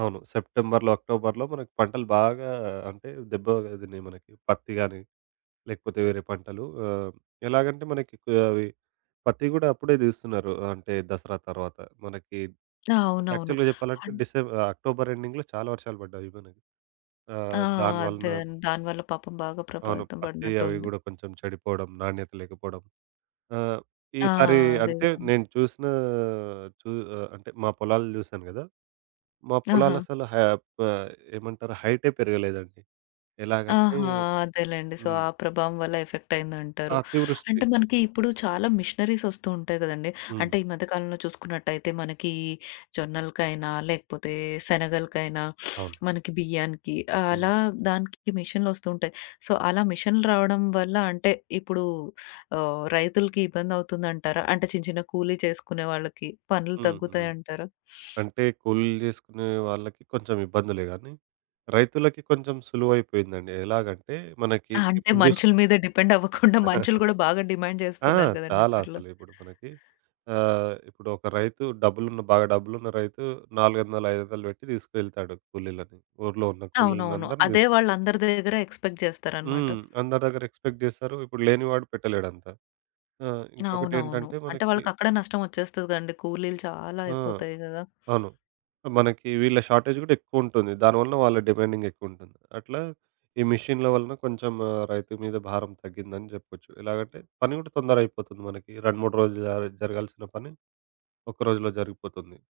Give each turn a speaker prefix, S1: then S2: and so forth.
S1: అవును. సెప్టెంబర్‌లో, అక్టోబర్‌లో మనకి పంటలు బాగా అంటే దెబ్బ దిన్నాయి మనకి పత్తి గానీ, లేకపోతే వేరే పంటలు ఆహ్, ఎలాగంటే మనకి కో అవి పత్తి గూడా అప్పుడే దీస్తున్నారు. అంటే దసరా తర్వాత మనకి
S2: అవునవును.
S1: యాక్చువల్‌గా జెప్పాలంటే,
S2: అన్
S1: డిసె అక్టోబర్ ఎండింగ్‌లో చాలా వర్షాలు బడ్డాయి అయిపొనాయి
S2: ఆ!
S1: ఆహ్, దాని
S2: అదే
S1: వలన
S2: దాని వల్ల పాపం బాగా
S1: అవును.
S2: ప్రభావితం
S1: పత్తి అవి
S2: బడినట్టుంది.
S1: గూడా కొంచెం చెడిపోవడం, నాణ్యత లేకపోవడం. ఆహ్,
S2: ఆ!
S1: ఈసారీ
S2: అదే
S1: అంటే
S2: గానీ
S1: నేను చూసినా చు ఆహ్, అంటే మా పొలాలు జూసాను గదా! మా
S2: ఆహా!
S1: పొలాలసల హెబ్బ్ అయ్ ఏమంటారు హైటే పెరగలేదండి. ఎలాగంటే
S2: ఆహా! అదేలేండి. సో, ఆ
S1: హ్మ్.
S2: ప్రభావం వల్ల ఎఫెక్టయిందంటారు.
S1: అతివృష్టి.
S2: అంటే మనకి ఇప్పుడు చాలా మిషనరీసొస్తూ ఉంటాయి గదండి. అంటే
S1: హ్మ్.
S2: ఈ మధ్య కాలంలో చూసుకున్నట్టయితే, మనకీ జొన్నలకైనా లేకపోతే శనగలకైనా
S1: అవును.
S2: మనకి బియ్యానికి
S1: హ్మ్.
S2: ఆలా దానికి మిషన్‌లొస్తూ ఉంటాయి. సో, అలా మిషన్‌లు రావడం వల్ల అంటే ఇప్పుడూ ఆహ్, రైతులికి ఇబ్బందవుతుందంటారా? అంటే చిన్న, చిన్న కూలీ చేసుకునే వాళ్ళకి పనులు
S1: హుహు.
S2: తగ్గుతాయంటారా?
S1: అంటే కూలీలు జేసుకునే వాళ్ళకి కొంచెం ఇబ్బందులే గానీ, రైతులకి కొంచెం సులువైపోయిందండి. ఎలాగంటే మనకి
S2: ఆ! అంటే
S1: ఇప్పుడు జూస్
S2: మనుషుల మీద డిపెండవ్వకుండా మనుషులు గూడా బాగా డిమాండ్
S1: ఆ!
S2: జేస్తున్నారు గదండీ
S1: చాలా
S2: ఇప్పట్లో?
S1: అసలు ఇప్పుడు మనకి ఆహ్, ఇప్పుడొక రైతు డబ్బులున్న బాగా డబ్బులున్న రైతు 400, 500 వెట్టి తీసుకెళ్తాడు కూలీలని. ఊర్లో ఉన్న కూలీలని
S2: అవునవును.
S1: అందరిని
S2: అదే
S1: తీసుకె
S2: వాళ్ళందరి దగ్గర ఎక్స్‌పెక్ట్ జేస్తారనమాట.
S1: హ్మ్. అందరి దగ్గర ఎక్స్‌పెక్ట్ జేసారు, ఇప్పుడు లేని వాడు పెట్టలేడంత. ఆ! ఇంకొకటి
S2: అవునవును.
S1: ఏంటంటే
S2: అంటే
S1: మనకి
S2: వాళ్ళకి అక్కడ నష్టం ఒచ్చేస్తది గదండి కూలీలు చాలా
S1: ఆ!
S2: అయిపోతాయి గదా!
S1: అవును. మనకి వీళ్ళ షార్‌టేజ్ గూడా ఎక్కువుంటుంది. దాని వలన వాళ్ళ డిమాండింగ్ ఎక్కువుంటుంది. అట్లా ఈ మిషన్‌ల వలన కొంచెం ఆహ్, రైతు మీద భారం తగ్గిందని జెప్పొచ్చు. ఎలాగంటే పని గూడా తొందరగైపోతుంది మనకి. 2, 3 రోజులు జ జరగాల్సిన పని ఒక్క రోజులో జరిగిపోతుంది.